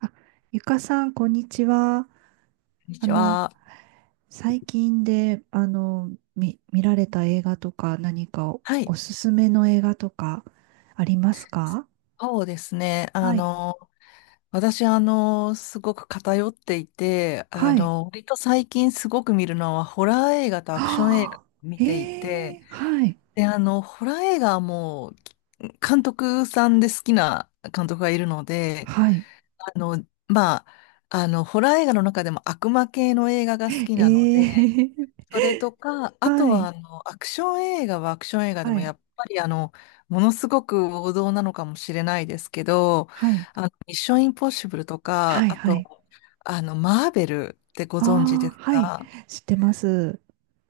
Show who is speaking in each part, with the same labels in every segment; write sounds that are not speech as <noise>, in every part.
Speaker 1: あゆかさん、こんにちは。
Speaker 2: こんに
Speaker 1: あ
Speaker 2: ち
Speaker 1: の、
Speaker 2: は。
Speaker 1: 最近で、見られた映画とか、何か
Speaker 2: はい。
Speaker 1: おすすめの映画とか、ありますか？
Speaker 2: そうですね。
Speaker 1: はい。
Speaker 2: 私、すごく偏っていて、
Speaker 1: はい。
Speaker 2: 割と最近すごく見るのは、ホラー映画
Speaker 1: <gasps>
Speaker 2: とアクション映画を
Speaker 1: はあ、
Speaker 2: 見
Speaker 1: え
Speaker 2: ていて、
Speaker 1: ー、はい。
Speaker 2: で、ホラー映画はもう、監督さんで好きな監督がいるので、
Speaker 1: はい。
Speaker 2: あの、まあ、ホラー映画の中でも悪魔系の映画が好
Speaker 1: え
Speaker 2: きなので、
Speaker 1: ー、
Speaker 2: それとか、
Speaker 1: <laughs>
Speaker 2: あと
Speaker 1: は
Speaker 2: は
Speaker 1: い。
Speaker 2: アクション映画はアクション映画で
Speaker 1: は
Speaker 2: も
Speaker 1: い。
Speaker 2: やっぱりものすごく王道なのかもしれないですけど、
Speaker 1: はい。
Speaker 2: ミッションインポッシブルと
Speaker 1: は
Speaker 2: か、
Speaker 1: い。
Speaker 2: あ
Speaker 1: はい。
Speaker 2: と、マーベルってご存知で
Speaker 1: ああ、
Speaker 2: す
Speaker 1: はい。
Speaker 2: か？
Speaker 1: 知ってます。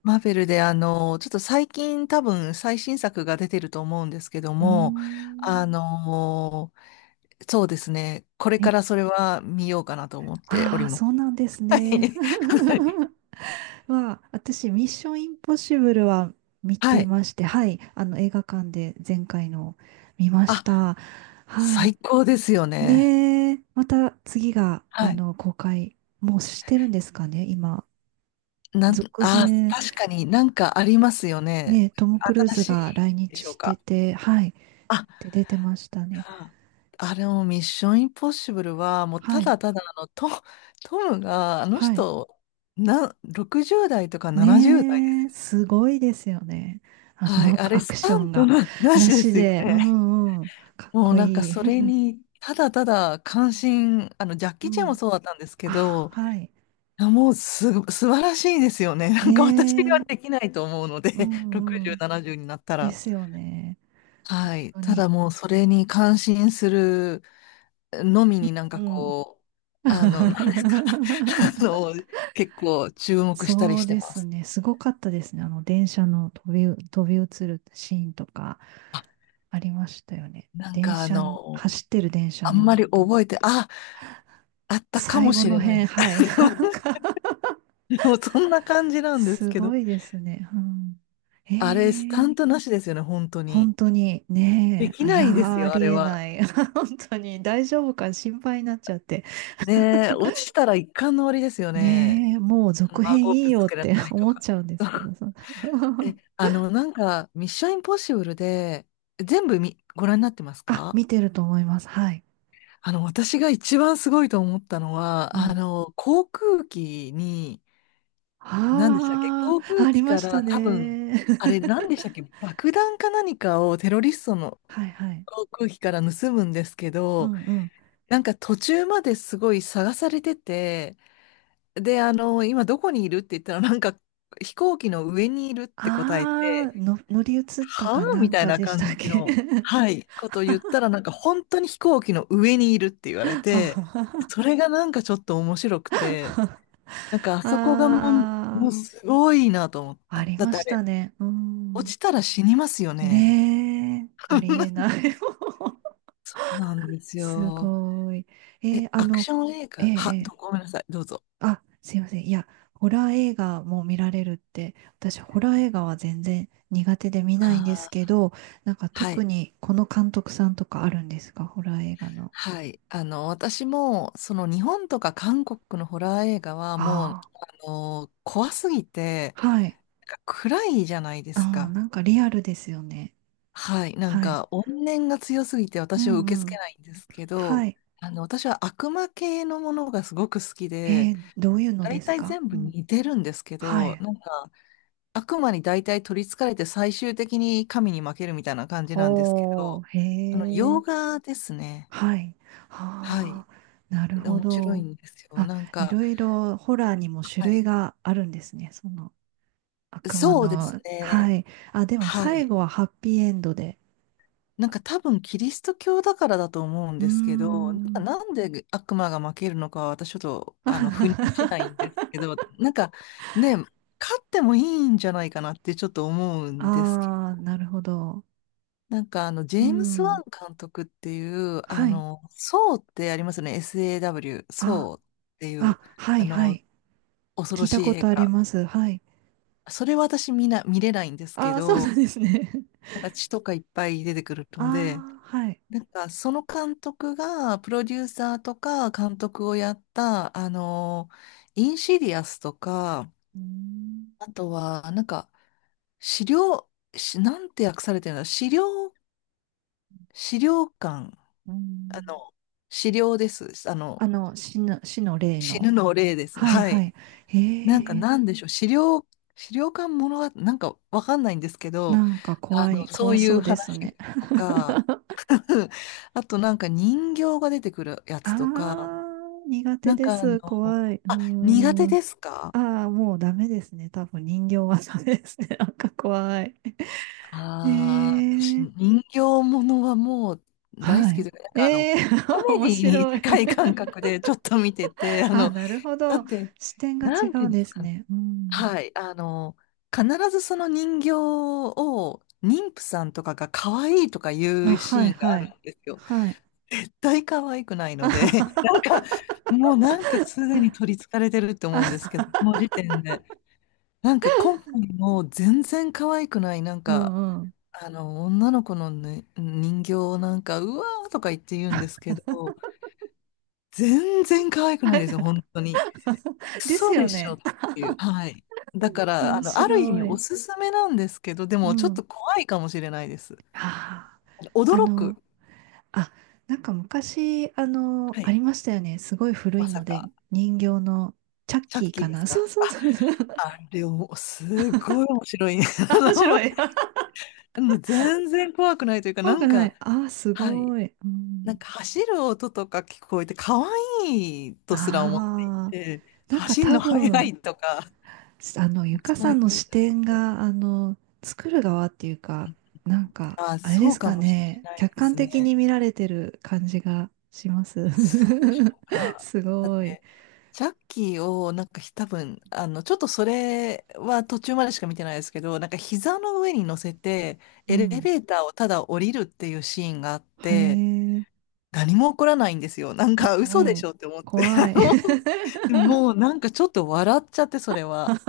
Speaker 2: マーベルでちょっと最近多分最新作が出てると思うんですけど
Speaker 1: うー
Speaker 2: も、あ
Speaker 1: ん。
Speaker 2: の、そうですね、これ
Speaker 1: え、
Speaker 2: からそれは見ようかなと思ってお
Speaker 1: あ
Speaker 2: り
Speaker 1: あ、
Speaker 2: ます。
Speaker 1: そうなんです
Speaker 2: <laughs> は
Speaker 1: ね。
Speaker 2: い。<laughs>
Speaker 1: <laughs> は、私、ミッションインポッシブルは見
Speaker 2: は
Speaker 1: て
Speaker 2: い。
Speaker 1: まして、はい、あの映画館で前回の見まし
Speaker 2: あ、
Speaker 1: た。はい。
Speaker 2: 最高ですよね。
Speaker 1: ねえ、また次が、
Speaker 2: は
Speaker 1: あ
Speaker 2: い。
Speaker 1: の、公開、もうしてるんですかね、今。
Speaker 2: なん、
Speaker 1: 続
Speaker 2: あー、
Speaker 1: 編、
Speaker 2: 確かになんかありますよね。
Speaker 1: ね、トム・クルー
Speaker 2: 新
Speaker 1: ズ
Speaker 2: し
Speaker 1: が
Speaker 2: い
Speaker 1: 来
Speaker 2: で
Speaker 1: 日
Speaker 2: しょ
Speaker 1: し
Speaker 2: う
Speaker 1: て
Speaker 2: か？
Speaker 1: て、はい、
Speaker 2: あ、
Speaker 1: で出てましたね。
Speaker 2: あ、あれもミッションインポッシブルは、もう
Speaker 1: は
Speaker 2: た
Speaker 1: い、
Speaker 2: だただトムが、あの
Speaker 1: はい。
Speaker 2: 人、60代とか70代です
Speaker 1: ねえ、
Speaker 2: よ
Speaker 1: す
Speaker 2: ね。
Speaker 1: ごいですよね。あ
Speaker 2: は
Speaker 1: の、ア
Speaker 2: い、あ
Speaker 1: ク
Speaker 2: れ
Speaker 1: アク
Speaker 2: ス
Speaker 1: シ
Speaker 2: タ
Speaker 1: ョン
Speaker 2: ント
Speaker 1: が
Speaker 2: の
Speaker 1: な
Speaker 2: 話で
Speaker 1: し
Speaker 2: すよ
Speaker 1: で、う
Speaker 2: ね。
Speaker 1: んうん、かっ
Speaker 2: もう
Speaker 1: こ
Speaker 2: なんか
Speaker 1: いい。
Speaker 2: それに、ただただ関心、ジャッ
Speaker 1: う
Speaker 2: キー・チェンも
Speaker 1: ん。
Speaker 2: そうだったんですけ
Speaker 1: あ、
Speaker 2: ど、
Speaker 1: はい。
Speaker 2: いやもう素晴らしいですよね。なんか私が
Speaker 1: ねえ。
Speaker 2: できないと思うの
Speaker 1: う
Speaker 2: で、
Speaker 1: んう
Speaker 2: 60、
Speaker 1: ん。
Speaker 2: 70になった
Speaker 1: で
Speaker 2: ら。
Speaker 1: すよね。
Speaker 2: はい。
Speaker 1: 本当
Speaker 2: た
Speaker 1: に。
Speaker 2: だもうそれに感心するのみになん
Speaker 1: う
Speaker 2: か
Speaker 1: ん。
Speaker 2: こう、なんですか？<laughs> あの、
Speaker 1: <laughs>
Speaker 2: 結構注目したり
Speaker 1: そう
Speaker 2: して
Speaker 1: で
Speaker 2: ま
Speaker 1: す
Speaker 2: す。
Speaker 1: ね。すごかったですね。あの、電車の飛び移るシーンとか
Speaker 2: あ、
Speaker 1: ありましたよね。
Speaker 2: なん
Speaker 1: 電
Speaker 2: か
Speaker 1: 車、走ってる電車
Speaker 2: あんま
Speaker 1: の
Speaker 2: り
Speaker 1: と
Speaker 2: 覚
Speaker 1: こ
Speaker 2: えて、あ、あったか
Speaker 1: 最
Speaker 2: も
Speaker 1: 後
Speaker 2: し
Speaker 1: の
Speaker 2: れない
Speaker 1: 辺、
Speaker 2: です。
Speaker 1: はい。なんか
Speaker 2: <laughs> もうそんな感じ
Speaker 1: <laughs>
Speaker 2: なんです
Speaker 1: す
Speaker 2: け
Speaker 1: ご
Speaker 2: ど。
Speaker 1: いですね。うん、
Speaker 2: あれ、スタ
Speaker 1: ええ
Speaker 2: ントなしですよね、本当に。
Speaker 1: 本当に
Speaker 2: で
Speaker 1: ねえ、
Speaker 2: き
Speaker 1: あい
Speaker 2: な
Speaker 1: や
Speaker 2: いです
Speaker 1: ー、あ
Speaker 2: よ、あ
Speaker 1: り
Speaker 2: れ
Speaker 1: え
Speaker 2: は。
Speaker 1: ない。<laughs> 本当に大丈夫か心配になっちゃって。
Speaker 2: ねえ、落ちたら一巻の終わりですよね。
Speaker 1: ねえ、もう
Speaker 2: あの
Speaker 1: 続編
Speaker 2: 顎
Speaker 1: いい
Speaker 2: ぶつ
Speaker 1: よっ
Speaker 2: けられ
Speaker 1: て
Speaker 2: た
Speaker 1: <laughs>
Speaker 2: りと
Speaker 1: 思っ
Speaker 2: か。
Speaker 1: ちゃうんですけど、そんな
Speaker 2: え、
Speaker 1: <laughs>
Speaker 2: なんか、ミッションインポッシブルで、全部み、ご覧になってます
Speaker 1: あ、
Speaker 2: か？
Speaker 1: 見てると思います。はい。
Speaker 2: 私が一番すごいと思ったのは、
Speaker 1: うん。
Speaker 2: 航空機に、何でしたっけ？
Speaker 1: あ
Speaker 2: 航
Speaker 1: あ、
Speaker 2: 空
Speaker 1: あり
Speaker 2: 機
Speaker 1: ま
Speaker 2: か
Speaker 1: した
Speaker 2: ら多分、
Speaker 1: ね。
Speaker 2: あれ、何でしたっけ？
Speaker 1: <laughs>
Speaker 2: 爆弾か何かをテロリストの
Speaker 1: はいはい。
Speaker 2: 航空機から盗むんですけ
Speaker 1: う
Speaker 2: ど、
Speaker 1: んうん。
Speaker 2: なんか途中まですごい探されてて、で、今どこにいるって言ったら、なんか飛行機の上にいるって答え
Speaker 1: ああ、
Speaker 2: て、
Speaker 1: の、乗り移った
Speaker 2: は
Speaker 1: か
Speaker 2: あ
Speaker 1: な
Speaker 2: み
Speaker 1: ん
Speaker 2: たい
Speaker 1: か
Speaker 2: な
Speaker 1: でしたっ
Speaker 2: 感じ
Speaker 1: け？
Speaker 2: の、はい、ことを言ったら、なんか本当に飛行機の上にいるって言わ
Speaker 1: <laughs>
Speaker 2: れて、そ
Speaker 1: あ
Speaker 2: れがなんかちょっと面白くて、なんかあそこがもう、も
Speaker 1: あ、
Speaker 2: うすごいなと思っ
Speaker 1: あ
Speaker 2: た。
Speaker 1: り
Speaker 2: だっ
Speaker 1: ま
Speaker 2: てあ
Speaker 1: し
Speaker 2: れ、
Speaker 1: たね。う
Speaker 2: 落
Speaker 1: ん。
Speaker 2: ちたら死にますよね。
Speaker 1: ねえ、
Speaker 2: <laughs> そ
Speaker 1: ありえない。
Speaker 2: うなんで
Speaker 1: <laughs>
Speaker 2: す
Speaker 1: す
Speaker 2: よ。
Speaker 1: ごい。え
Speaker 2: え、
Speaker 1: ーあ
Speaker 2: アク
Speaker 1: の、
Speaker 2: ション映
Speaker 1: ええ
Speaker 2: 画、は、
Speaker 1: え
Speaker 2: ど
Speaker 1: え
Speaker 2: ごめんなさい、どうぞ。
Speaker 1: あ、すいません。いや、ホラー映画も見られるって、私、ホラー映画は全然苦手で見ないんです
Speaker 2: あ
Speaker 1: け
Speaker 2: ー
Speaker 1: ど、なんか
Speaker 2: は
Speaker 1: 特
Speaker 2: い、
Speaker 1: にこの監督さんとかあるんですか？ホラー映画の。
Speaker 2: はい。私も、その日本とか韓国のホラー映画はもう、
Speaker 1: あ
Speaker 2: 怖すぎて、
Speaker 1: あ。はい。
Speaker 2: なんか暗いじゃないです
Speaker 1: ああ、
Speaker 2: か。
Speaker 1: なんかリアルですよね。
Speaker 2: はい。なん
Speaker 1: はい。
Speaker 2: か、怨念が強すぎて
Speaker 1: う
Speaker 2: 私は受け
Speaker 1: んう
Speaker 2: 付け
Speaker 1: ん。
Speaker 2: ないんですけ
Speaker 1: は
Speaker 2: ど、
Speaker 1: い。
Speaker 2: 私は悪魔系のものがすごく好き
Speaker 1: え
Speaker 2: で、
Speaker 1: ー、どういうので
Speaker 2: 大
Speaker 1: す
Speaker 2: 体
Speaker 1: か？
Speaker 2: 全
Speaker 1: う
Speaker 2: 部
Speaker 1: ん。
Speaker 2: 似てるんですけ
Speaker 1: は
Speaker 2: ど、
Speaker 1: い。
Speaker 2: なんか、悪魔に大体取り憑かれて最終的に神に負けるみたいな感じなんですけ
Speaker 1: お
Speaker 2: ど、
Speaker 1: ー、へ
Speaker 2: 洋
Speaker 1: え。
Speaker 2: 画ですね。
Speaker 1: はい。
Speaker 2: はい。
Speaker 1: ああ、なるほ
Speaker 2: 面白い
Speaker 1: ど。
Speaker 2: んですよ。
Speaker 1: あ、
Speaker 2: なん
Speaker 1: い
Speaker 2: か、
Speaker 1: ろいろホラーにも種
Speaker 2: は
Speaker 1: 類
Speaker 2: い。
Speaker 1: があるんですね。その、悪魔
Speaker 2: そうです
Speaker 1: の、
Speaker 2: ね。
Speaker 1: はい。あ、でも
Speaker 2: は
Speaker 1: 最
Speaker 2: い。
Speaker 1: 後はハッピーエンドで。
Speaker 2: なんか多分キリスト教だからだと思うん
Speaker 1: うー
Speaker 2: ですけど、なんか
Speaker 1: ん。
Speaker 2: なんで悪魔が負けるのかは私ちょっと
Speaker 1: <laughs>
Speaker 2: 腑に落ちないん
Speaker 1: あ
Speaker 2: ですけど、なんかね、勝ってもいいんじゃないかなってちょっと思うんですけ
Speaker 1: あ、
Speaker 2: ど、
Speaker 1: なるほど。
Speaker 2: なんかあのジ
Speaker 1: う
Speaker 2: ェームス・ワ
Speaker 1: ん。
Speaker 2: ン監督っていう、
Speaker 1: はい。
Speaker 2: ソーってありますよね、SAW、
Speaker 1: あ、
Speaker 2: ソーっていう、
Speaker 1: あ、は
Speaker 2: あ
Speaker 1: い、は
Speaker 2: の、
Speaker 1: い。
Speaker 2: 恐ろ
Speaker 1: 聞いた
Speaker 2: しい
Speaker 1: こ
Speaker 2: 映
Speaker 1: とあり
Speaker 2: 画。
Speaker 1: ます。はい。
Speaker 2: それは私みんな見れないんですけ
Speaker 1: ああ、そう
Speaker 2: ど、
Speaker 1: なんですね。
Speaker 2: なんか血とかいっぱい出てくる
Speaker 1: <laughs> あ
Speaker 2: ので、
Speaker 1: あ、はい。
Speaker 2: なんか、その監督が、プロデューサーとか監督をやった、インシディアスとか、
Speaker 1: うーん。
Speaker 2: あとは、なんか、資料、なんて訳されてるの？資料、資料館、
Speaker 1: うー
Speaker 2: あ
Speaker 1: ん
Speaker 2: の、資料です。
Speaker 1: あの、死の霊
Speaker 2: 死
Speaker 1: の。
Speaker 2: ぬの霊です。
Speaker 1: はい、
Speaker 2: は
Speaker 1: は
Speaker 2: い。
Speaker 1: い。へ
Speaker 2: なんか、
Speaker 1: え、
Speaker 2: なんでしょう。資料、資料館ものは、なんか、わかんないんですけど、
Speaker 1: なんか
Speaker 2: そう
Speaker 1: 怖
Speaker 2: い
Speaker 1: そ
Speaker 2: う
Speaker 1: うです
Speaker 2: 話
Speaker 1: ね。<laughs>
Speaker 2: とか、<laughs> あとなんか人形が出てくるや
Speaker 1: あ
Speaker 2: つとか、
Speaker 1: あ、苦
Speaker 2: な
Speaker 1: 手
Speaker 2: ん
Speaker 1: で
Speaker 2: か
Speaker 1: す。怖い。うー
Speaker 2: 苦手
Speaker 1: ん。
Speaker 2: ですか？
Speaker 1: ああ、もうダメですね。多分人形はダメですね。<laughs> なんか怖い。
Speaker 2: ああー、私、
Speaker 1: ええ
Speaker 2: 人形ものはもう大
Speaker 1: は
Speaker 2: 好き
Speaker 1: い。
Speaker 2: で、なんか
Speaker 1: ええ
Speaker 2: コ
Speaker 1: <laughs>
Speaker 2: メ
Speaker 1: 面
Speaker 2: ディに
Speaker 1: 白い
Speaker 2: 近い感覚でちょっと見てて、
Speaker 1: <laughs> あ、なるほ
Speaker 2: だっ
Speaker 1: ど。
Speaker 2: て、
Speaker 1: 視点が
Speaker 2: な
Speaker 1: 違
Speaker 2: んてい
Speaker 1: う
Speaker 2: う
Speaker 1: ん
Speaker 2: んで
Speaker 1: で
Speaker 2: す
Speaker 1: す
Speaker 2: かね？
Speaker 1: ね。うん。
Speaker 2: はい、必ずその人形を、妊婦さんとかが可愛いとかい
Speaker 1: あ、
Speaker 2: うシ
Speaker 1: は
Speaker 2: ー
Speaker 1: い、
Speaker 2: ンがあ
Speaker 1: は
Speaker 2: る
Speaker 1: い。
Speaker 2: んですよ。
Speaker 1: はい。
Speaker 2: 絶対可愛くない
Speaker 1: <laughs>
Speaker 2: の
Speaker 1: あ
Speaker 2: で、<laughs> なん
Speaker 1: は
Speaker 2: か、もうなんかすでに取り憑かれてると
Speaker 1: は
Speaker 2: 思うんです
Speaker 1: は
Speaker 2: けど、この時点で。なんか今回も全然可愛くない、なん
Speaker 1: う
Speaker 2: か、
Speaker 1: んうん。
Speaker 2: 女の子の、ね、人形をなんか、うわーとか言って言うんですけど、全然可愛くないですよ、本当に。ク
Speaker 1: <laughs> です
Speaker 2: ソ
Speaker 1: よ
Speaker 2: でしょっ
Speaker 1: ね。
Speaker 2: ていう。はい。
Speaker 1: う
Speaker 2: だか
Speaker 1: ん
Speaker 2: ら、
Speaker 1: 面
Speaker 2: ある意味
Speaker 1: 白
Speaker 2: お
Speaker 1: い。
Speaker 2: すすめなんですけど、で
Speaker 1: う
Speaker 2: もちょっ
Speaker 1: ん。
Speaker 2: と怖いかもしれないです。
Speaker 1: ああ、あ
Speaker 2: 驚く。
Speaker 1: の、あ、なんか昔、あの、
Speaker 2: は
Speaker 1: あ
Speaker 2: い。
Speaker 1: りましたよね。すごい古
Speaker 2: ま
Speaker 1: い
Speaker 2: さ
Speaker 1: ので、
Speaker 2: か、
Speaker 1: 人形のチャッ
Speaker 2: チャ
Speaker 1: キ
Speaker 2: ッ
Speaker 1: ー
Speaker 2: キー
Speaker 1: か
Speaker 2: です
Speaker 1: な。そう
Speaker 2: か
Speaker 1: そう
Speaker 2: あ？
Speaker 1: そう。<laughs>
Speaker 2: あれを、すごい面白い。<laughs> あ
Speaker 1: <laughs> あ、面白
Speaker 2: の、
Speaker 1: い。<laughs>
Speaker 2: 全然怖くないというか、な
Speaker 1: 怖く
Speaker 2: ん
Speaker 1: な
Speaker 2: か、
Speaker 1: い。ああ、す
Speaker 2: はい。
Speaker 1: ごい。う
Speaker 2: なん
Speaker 1: ん、
Speaker 2: か走る音とか聞こえて、可愛いとすら思ってい
Speaker 1: ああ、
Speaker 2: て、
Speaker 1: なんか
Speaker 2: 走る
Speaker 1: 多
Speaker 2: の速
Speaker 1: 分、
Speaker 2: いとか、
Speaker 1: あの、ゆか
Speaker 2: そう
Speaker 1: さん
Speaker 2: い
Speaker 1: の
Speaker 2: う、
Speaker 1: 視点が、あの、作る側っていうか、なんか、
Speaker 2: あ、
Speaker 1: あれで
Speaker 2: そう
Speaker 1: す
Speaker 2: か
Speaker 1: か
Speaker 2: もしれ
Speaker 1: ね、
Speaker 2: ない
Speaker 1: 客
Speaker 2: で
Speaker 1: 観
Speaker 2: す
Speaker 1: 的
Speaker 2: ね。
Speaker 1: に見られてる感じがします。
Speaker 2: そうでしょう
Speaker 1: <laughs>
Speaker 2: か？
Speaker 1: す
Speaker 2: だっ
Speaker 1: ごい。
Speaker 2: て、ジャッキーを、なんか多分、ちょっとそれは途中までしか見てないですけど、なんか膝の上に乗せて、
Speaker 1: う
Speaker 2: エレ
Speaker 1: ん。
Speaker 2: ベーターをただ降りるっていうシーンがあっ
Speaker 1: へ
Speaker 2: て、
Speaker 1: え、
Speaker 2: 何も起こらないんですよ。なん
Speaker 1: う
Speaker 2: か嘘で
Speaker 1: んう
Speaker 2: し
Speaker 1: ん。
Speaker 2: ょって思って。<laughs>
Speaker 1: 怖い。<laughs>
Speaker 2: でももうなんかちょっと笑っちゃって、それは。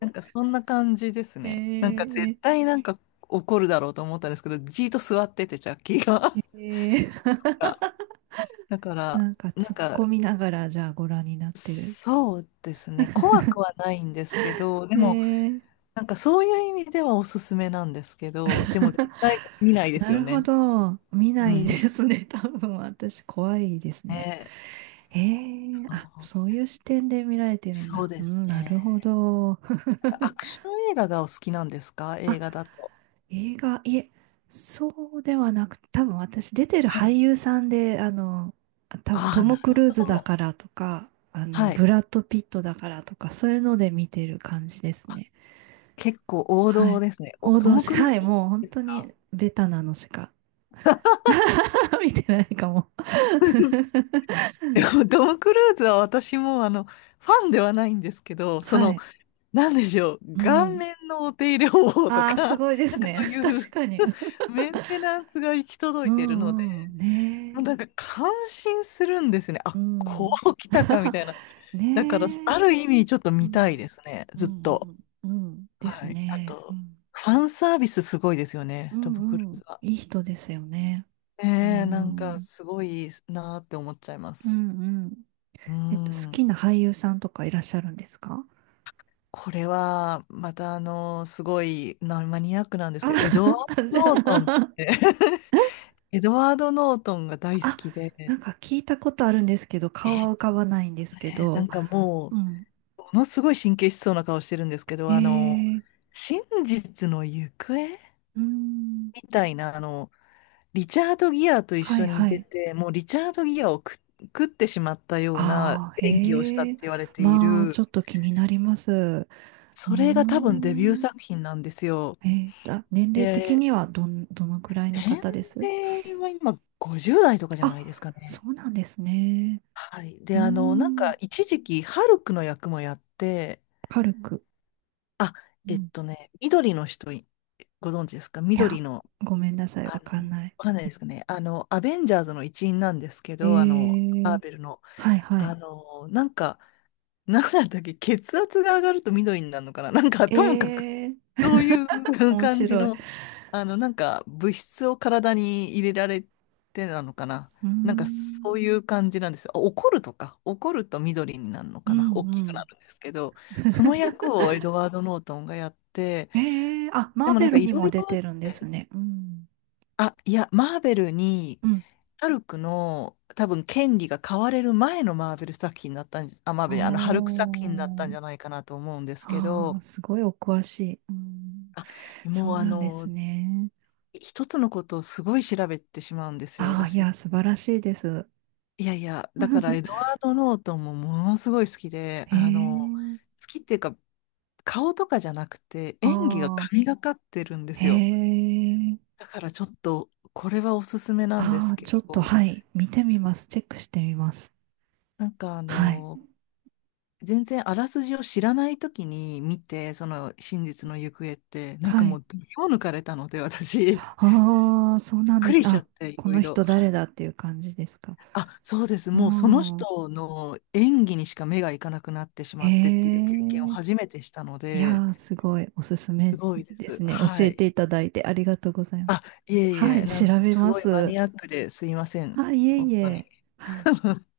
Speaker 2: なんかそんな感じです
Speaker 1: え
Speaker 2: ね。なんか絶
Speaker 1: ー、
Speaker 2: 対なんか怒るだろうと思ったんですけど、じーっと座ってて、ジャッキーが。
Speaker 1: えー、
Speaker 2: <laughs> だから、
Speaker 1: なんか
Speaker 2: なん
Speaker 1: 突っ
Speaker 2: か、
Speaker 1: 込みながら、じゃあご覧になってる。
Speaker 2: そうですね。怖くはないんですけど、で
Speaker 1: え
Speaker 2: も、
Speaker 1: ー
Speaker 2: なんかそういう意味ではおすすめなんですけど、でも絶対見ないです
Speaker 1: な
Speaker 2: よ
Speaker 1: るほ
Speaker 2: ね。
Speaker 1: ど。見
Speaker 2: う
Speaker 1: ないで
Speaker 2: ん。
Speaker 1: すね。<laughs> 多分私怖いですね。
Speaker 2: ね、
Speaker 1: ええ
Speaker 2: そう
Speaker 1: あ、そういう視点で見られてるん
Speaker 2: そう
Speaker 1: だ。
Speaker 2: で
Speaker 1: う
Speaker 2: す
Speaker 1: ん、なるほ
Speaker 2: ね。
Speaker 1: ど。
Speaker 2: アクション映画がお好きなんですか？
Speaker 1: <laughs>
Speaker 2: 映
Speaker 1: あ、
Speaker 2: 画だと。
Speaker 1: 映画、いえ、そうではなく、多分私出てる
Speaker 2: は
Speaker 1: 俳
Speaker 2: い。
Speaker 1: 優さんで、あの、あ多分
Speaker 2: あ
Speaker 1: ト
Speaker 2: あ、な
Speaker 1: ム・ク
Speaker 2: る
Speaker 1: ルー
Speaker 2: ほ
Speaker 1: ズだ
Speaker 2: ど。
Speaker 1: からとか、あの、
Speaker 2: はい。
Speaker 1: ブラッド・ピットだからとか、そういうので見てる感じですね。
Speaker 2: 結構王
Speaker 1: は
Speaker 2: 道
Speaker 1: い。
Speaker 2: ですね。
Speaker 1: 王
Speaker 2: ト
Speaker 1: 道
Speaker 2: ム・
Speaker 1: し、
Speaker 2: クルー
Speaker 1: は
Speaker 2: ズ
Speaker 1: い、
Speaker 2: お好き
Speaker 1: もう本
Speaker 2: です
Speaker 1: 当
Speaker 2: か？
Speaker 1: にベタなのしか <laughs> 見てないかも
Speaker 2: <laughs>
Speaker 1: <laughs>
Speaker 2: でもトム・クルーズは私もファンではないんですけど、そ
Speaker 1: は
Speaker 2: の、
Speaker 1: い。
Speaker 2: なんでしょう、
Speaker 1: う
Speaker 2: 顔
Speaker 1: ん。
Speaker 2: 面のお手入れ方法と
Speaker 1: ああ、す
Speaker 2: か、
Speaker 1: ごいで
Speaker 2: <laughs> な
Speaker 1: す
Speaker 2: んかそ
Speaker 1: ね。
Speaker 2: う
Speaker 1: <laughs>
Speaker 2: い
Speaker 1: 確
Speaker 2: う
Speaker 1: かに。<laughs>
Speaker 2: メンテナンスが行き届
Speaker 1: う
Speaker 2: いているので、
Speaker 1: んうん。
Speaker 2: もう
Speaker 1: ね
Speaker 2: なんか感心するんですよね。
Speaker 1: え。
Speaker 2: あ、
Speaker 1: う
Speaker 2: こ
Speaker 1: ん。
Speaker 2: う来たかみ
Speaker 1: <laughs>
Speaker 2: たいな。だから、
Speaker 1: ね
Speaker 2: あ
Speaker 1: え。
Speaker 2: る意味ちょっと
Speaker 1: う
Speaker 2: 見たいで
Speaker 1: ん。
Speaker 2: すね。
Speaker 1: う
Speaker 2: ずっ
Speaker 1: ん、
Speaker 2: と。
Speaker 1: うん。です
Speaker 2: はい。あ
Speaker 1: ね。う
Speaker 2: と、
Speaker 1: ん、
Speaker 2: ファンサービスすごいですよね、トム・クル
Speaker 1: う
Speaker 2: ー
Speaker 1: ん。
Speaker 2: ズは。
Speaker 1: いい人ですよね。
Speaker 2: ね
Speaker 1: う
Speaker 2: え、なん
Speaker 1: ん、う
Speaker 2: か
Speaker 1: ん、
Speaker 2: すごいなーって思っちゃいま
Speaker 1: う
Speaker 2: す。
Speaker 1: ん、
Speaker 2: う
Speaker 1: えっと、好
Speaker 2: ん。
Speaker 1: きな俳優さんとかいらっしゃるんですか？
Speaker 2: これは、またすごいなマニアックなんです
Speaker 1: あ、
Speaker 2: けど、エドワー
Speaker 1: <laughs> じゃ
Speaker 2: ド・ノートンっ
Speaker 1: あ、<laughs>
Speaker 2: て <laughs> エドワード・ノートンが大好
Speaker 1: あ、
Speaker 2: き
Speaker 1: な
Speaker 2: で、
Speaker 1: んか聞いたことあるんですけど、
Speaker 2: え
Speaker 1: 顔は浮
Speaker 2: ー
Speaker 1: かばないんですけ
Speaker 2: ねな
Speaker 1: ど、
Speaker 2: んかも
Speaker 1: うん。
Speaker 2: う、ものすごい神経質そうな顔してるんですけ
Speaker 1: え
Speaker 2: ど、
Speaker 1: ー、
Speaker 2: 真実の行方
Speaker 1: うーん。
Speaker 2: みたいな、リチャード・ギアと一
Speaker 1: はい
Speaker 2: 緒に
Speaker 1: は
Speaker 2: 出
Speaker 1: い。
Speaker 2: て、もうリチャード・ギアを食ってしまったような
Speaker 1: ああ、
Speaker 2: 演技をした
Speaker 1: へ
Speaker 2: っ
Speaker 1: え。
Speaker 2: て言われてい
Speaker 1: まあ、
Speaker 2: る、
Speaker 1: ちょっと気になります。うー
Speaker 2: それが多分デビュー
Speaker 1: ん。
Speaker 2: 作品なんですよ。
Speaker 1: えー、あ、年齢的
Speaker 2: で、
Speaker 1: にはどのくらいの
Speaker 2: 年
Speaker 1: 方です？
Speaker 2: 齢は今50代とかじゃ
Speaker 1: あ、
Speaker 2: ないですか
Speaker 1: そ
Speaker 2: ね。
Speaker 1: うなんですね。
Speaker 2: はい。
Speaker 1: う
Speaker 2: で、
Speaker 1: ー
Speaker 2: なん
Speaker 1: ん。
Speaker 2: か一時期、ハルクの役もやって、
Speaker 1: 軽く。
Speaker 2: あ、
Speaker 1: うん。
Speaker 2: ね、緑の人ご存知ですか？
Speaker 1: い
Speaker 2: 緑
Speaker 1: や、
Speaker 2: の、
Speaker 1: ごめんなさい。わかん
Speaker 2: わ
Speaker 1: ない。
Speaker 2: かんないですかね。アベンジャーズの一員なんですけ
Speaker 1: え
Speaker 2: ど、マー
Speaker 1: ー
Speaker 2: ベルの、
Speaker 1: はいはい。
Speaker 2: なんか、なんだったっけ？血圧が上がると緑になるのかな？なんか、ともかく、
Speaker 1: えー
Speaker 2: そういう <laughs>
Speaker 1: 面
Speaker 2: 感じ
Speaker 1: 白い。う
Speaker 2: の、なんか、物質を体に入れられてなのかな？
Speaker 1: ー
Speaker 2: なんか、そう
Speaker 1: ん。
Speaker 2: いう感じなんですよ。怒ると緑になるの
Speaker 1: う
Speaker 2: かな？
Speaker 1: ん
Speaker 2: 大きく
Speaker 1: う
Speaker 2: な
Speaker 1: ん。
Speaker 2: るんですけど、その役をエドワード・ノートンがやって、
Speaker 1: ええ。あ、
Speaker 2: で
Speaker 1: マー
Speaker 2: もな
Speaker 1: ベ
Speaker 2: んか、
Speaker 1: ル
Speaker 2: い
Speaker 1: に
Speaker 2: ろ
Speaker 1: も
Speaker 2: いろ、
Speaker 1: 出てるんですね。うん。
Speaker 2: あ、いや、マーベルに、
Speaker 1: うん。
Speaker 2: ハルクの多分権利が買われる前のマーベル作品だったんじあ、マーベル、あのハルク
Speaker 1: あ
Speaker 2: 作品だったんじゃ
Speaker 1: あ。
Speaker 2: ないかなと思うんですけ
Speaker 1: ああ、
Speaker 2: ど、
Speaker 1: すごいお詳しい。うん、
Speaker 2: あ、
Speaker 1: そ
Speaker 2: も
Speaker 1: う
Speaker 2: う
Speaker 1: なんですね。
Speaker 2: 一つのことをすごい調べてしまうんですよ、
Speaker 1: ああ、い
Speaker 2: 私。
Speaker 1: や、素晴らしいです。
Speaker 2: いやいや、だからエドワ
Speaker 1: <laughs>
Speaker 2: ード・ノートンもものすごい好きで、
Speaker 1: へえ、
Speaker 2: 好きっていうか、顔とかじゃなくて、
Speaker 1: あ
Speaker 2: 演技が
Speaker 1: あ、
Speaker 2: 神がかってるんですよ。
Speaker 1: へえ、
Speaker 2: だからちょっと、これはおすすめなんです
Speaker 1: ああ、ちょっ
Speaker 2: け
Speaker 1: と、
Speaker 2: ど、
Speaker 1: はい、見てみます。チェックしてみます。
Speaker 2: なんか
Speaker 1: はい、
Speaker 2: 全然あらすじを知らない時に見て、その真実の行方って、なん
Speaker 1: は
Speaker 2: かも
Speaker 1: い。
Speaker 2: う、どぎも抜かれたので、私、<laughs> びっ
Speaker 1: ああ、そうなんで
Speaker 2: く
Speaker 1: す。
Speaker 2: りしちゃ
Speaker 1: あ、
Speaker 2: って、い
Speaker 1: こ
Speaker 2: ろ
Speaker 1: の
Speaker 2: いろ。
Speaker 1: 人誰だっていう感じですか。
Speaker 2: あ、そうです。
Speaker 1: う
Speaker 2: もうその
Speaker 1: ん、
Speaker 2: 人の演技にしか目がいかなくなってしま
Speaker 1: へ
Speaker 2: ってっていう経験を
Speaker 1: え、
Speaker 2: 初めてしたの
Speaker 1: いや
Speaker 2: で、
Speaker 1: ー、すごい、おすす
Speaker 2: す
Speaker 1: め
Speaker 2: ごいで
Speaker 1: で
Speaker 2: す。
Speaker 1: すね。教
Speaker 2: は
Speaker 1: え
Speaker 2: い。
Speaker 1: ていただいてありがとうございま
Speaker 2: あ、
Speaker 1: す。
Speaker 2: いえい
Speaker 1: は
Speaker 2: え、
Speaker 1: い、
Speaker 2: な
Speaker 1: 調
Speaker 2: んか
Speaker 1: べ
Speaker 2: す
Speaker 1: ま
Speaker 2: ごいマ
Speaker 1: す。
Speaker 2: ニアックですいません。
Speaker 1: あ、いえ
Speaker 2: 本
Speaker 1: い
Speaker 2: 当に。
Speaker 1: え。はい。
Speaker 2: <laughs>